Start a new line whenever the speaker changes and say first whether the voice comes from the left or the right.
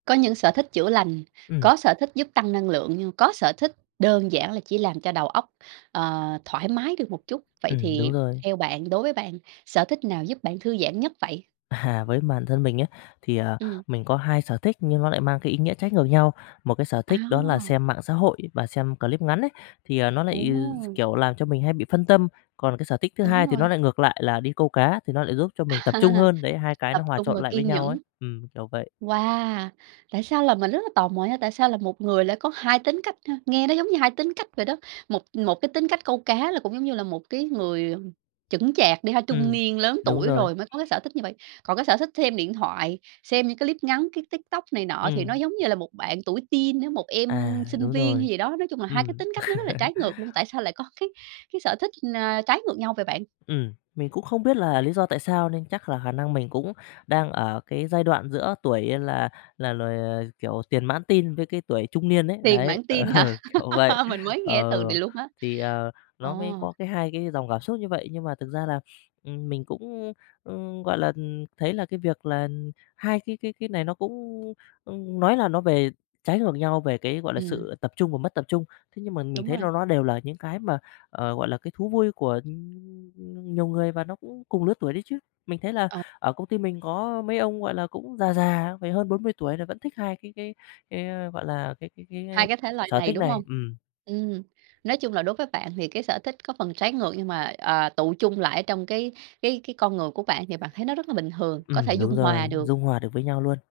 right: Có những sở thích chữa lành,
left: Ừm.
right: có sở thích giúp tăng năng lượng, nhưng có sở thích đơn giản là chỉ làm cho đầu óc, ờ, thoải mái được một chút. Vậy
left: Ừm,
right: thì
left: đúng rồi.
right: theo bạn, đối với bạn, sở thích nào giúp bạn thư giãn nhất vậy?
left: À ha, với bản thân mình ấy thì, à,
right: Ừm.
left: mình có 2 sở thích nhưng nó lại mang cái ý nghĩa trái ngược nhau. Một cái sở thích đó là
right: À.
left: xem mạng xã hội và xem clip ngắn ấy, thì, à, nó lại, ừ, d
right: Ồ!
left: kiểu, làm cho mình hay bị phân tâm. Còn cái sở thích thứ
right: Đúng
left: hai thì nó
right: rồi.
left: lại ngược lại là đi câu cá thì nó lại giúp cho mình tập trung hơn, đấy, hai cái
right: Tập
left: nó hòa
right: trung
left: trộn
right: và
left: lại với
right: kiên
left: nhau ấy,
right: nhẫn.
left: ừm, kiểu vậy.
right: Wow! Tại sao là mình rất là tò mò nha, tại sao là một người lại có 2 tính cách ha? Nghe nó giống như 2 tính cách vậy đó. Một một cái tính cách câu cá là cũng giống như là một cái người, ừm, chững chạc đi ha, trung
left: Ừm,
right: niên lớn
left: đúng
right: tuổi
left: rồi.
right: rồi mới có cái sở thích như vậy. Còn cái sở thích xem điện thoại, xem những cái clip ngắn, cái TikTok này nọ thì nó
left: Ừm.
right: giống như là một bạn tuổi teen á, một em
left: À,
right: sinh
left: đúng
right: viên hay
left: rồi.
right: gì đó, nói chung là 2 cái
left: Ừm.
right: tính cách nó rất là trái ngược luôn. Tại sao lại có cái cái sở thích, a, trái ngược nhau vậy bạn?
left: Ừm, mình cũng không biết là lý do tại sao nên chắc là khả năng mình cũng đang ở cái giai đoạn giữa tuổi là là loài ờ, kiểu, tiền mãn teen với cái tuổi trung niên ấy,
right: Tiền
left: đấy.
right: mãn
left: Ờ,
right: teen hả?
left: kiểu vậy.
right: Mình mới nghe
left: Ờ,
right: từ này luôn á.
left: thì, ờ,
right: Ờ.
left: nó mới có cái hai cái dòng cảm xúc như vậy, nhưng mà thực ra là, ừm, mình cũng, ưm, ưm, gọi là, ừm, thấy là cái việc là 2 cái cái cái này nó cũng, ưm, ưm, nói là nó về trái ngược nhau về cái, gọi là,
right: Ừm.
left: sự tập trung và mất tập trung. Thế nhưng mà mình
right: Đúng
left: thấy
right: rồi.
left: ló ló đều là những cái mà, ờ, gọi là, cái thú vui của, ưm, nhiều người và nó cũng cùng lứa tuổi đấy chứ. Mình thấy là
right: Ờ.
left: ở công ty mình có mấy ông, gọi là, cũng già già, phải hơn 40 tuổi rồi vẫn thích 2 cái cái cái á, gọi là, cái cái cái
right: 2
left: s
right: cái thể loại
left: sở
right: này,
left: thích
right: đúng hông?
left: này. Ừm.
right: Ừm, nói chung là đối với bạn thì cái sở thích có phần trái ngược nhưng mà, ờ, tựu chung lại ở trong cái cái cái con người của bạn thì bạn thấy nó rất là bình thường, có thể
left: Ừm, đúng
right: dung hòa
left: rồi,
right: được.
left: dung hòa được với nhau luôn.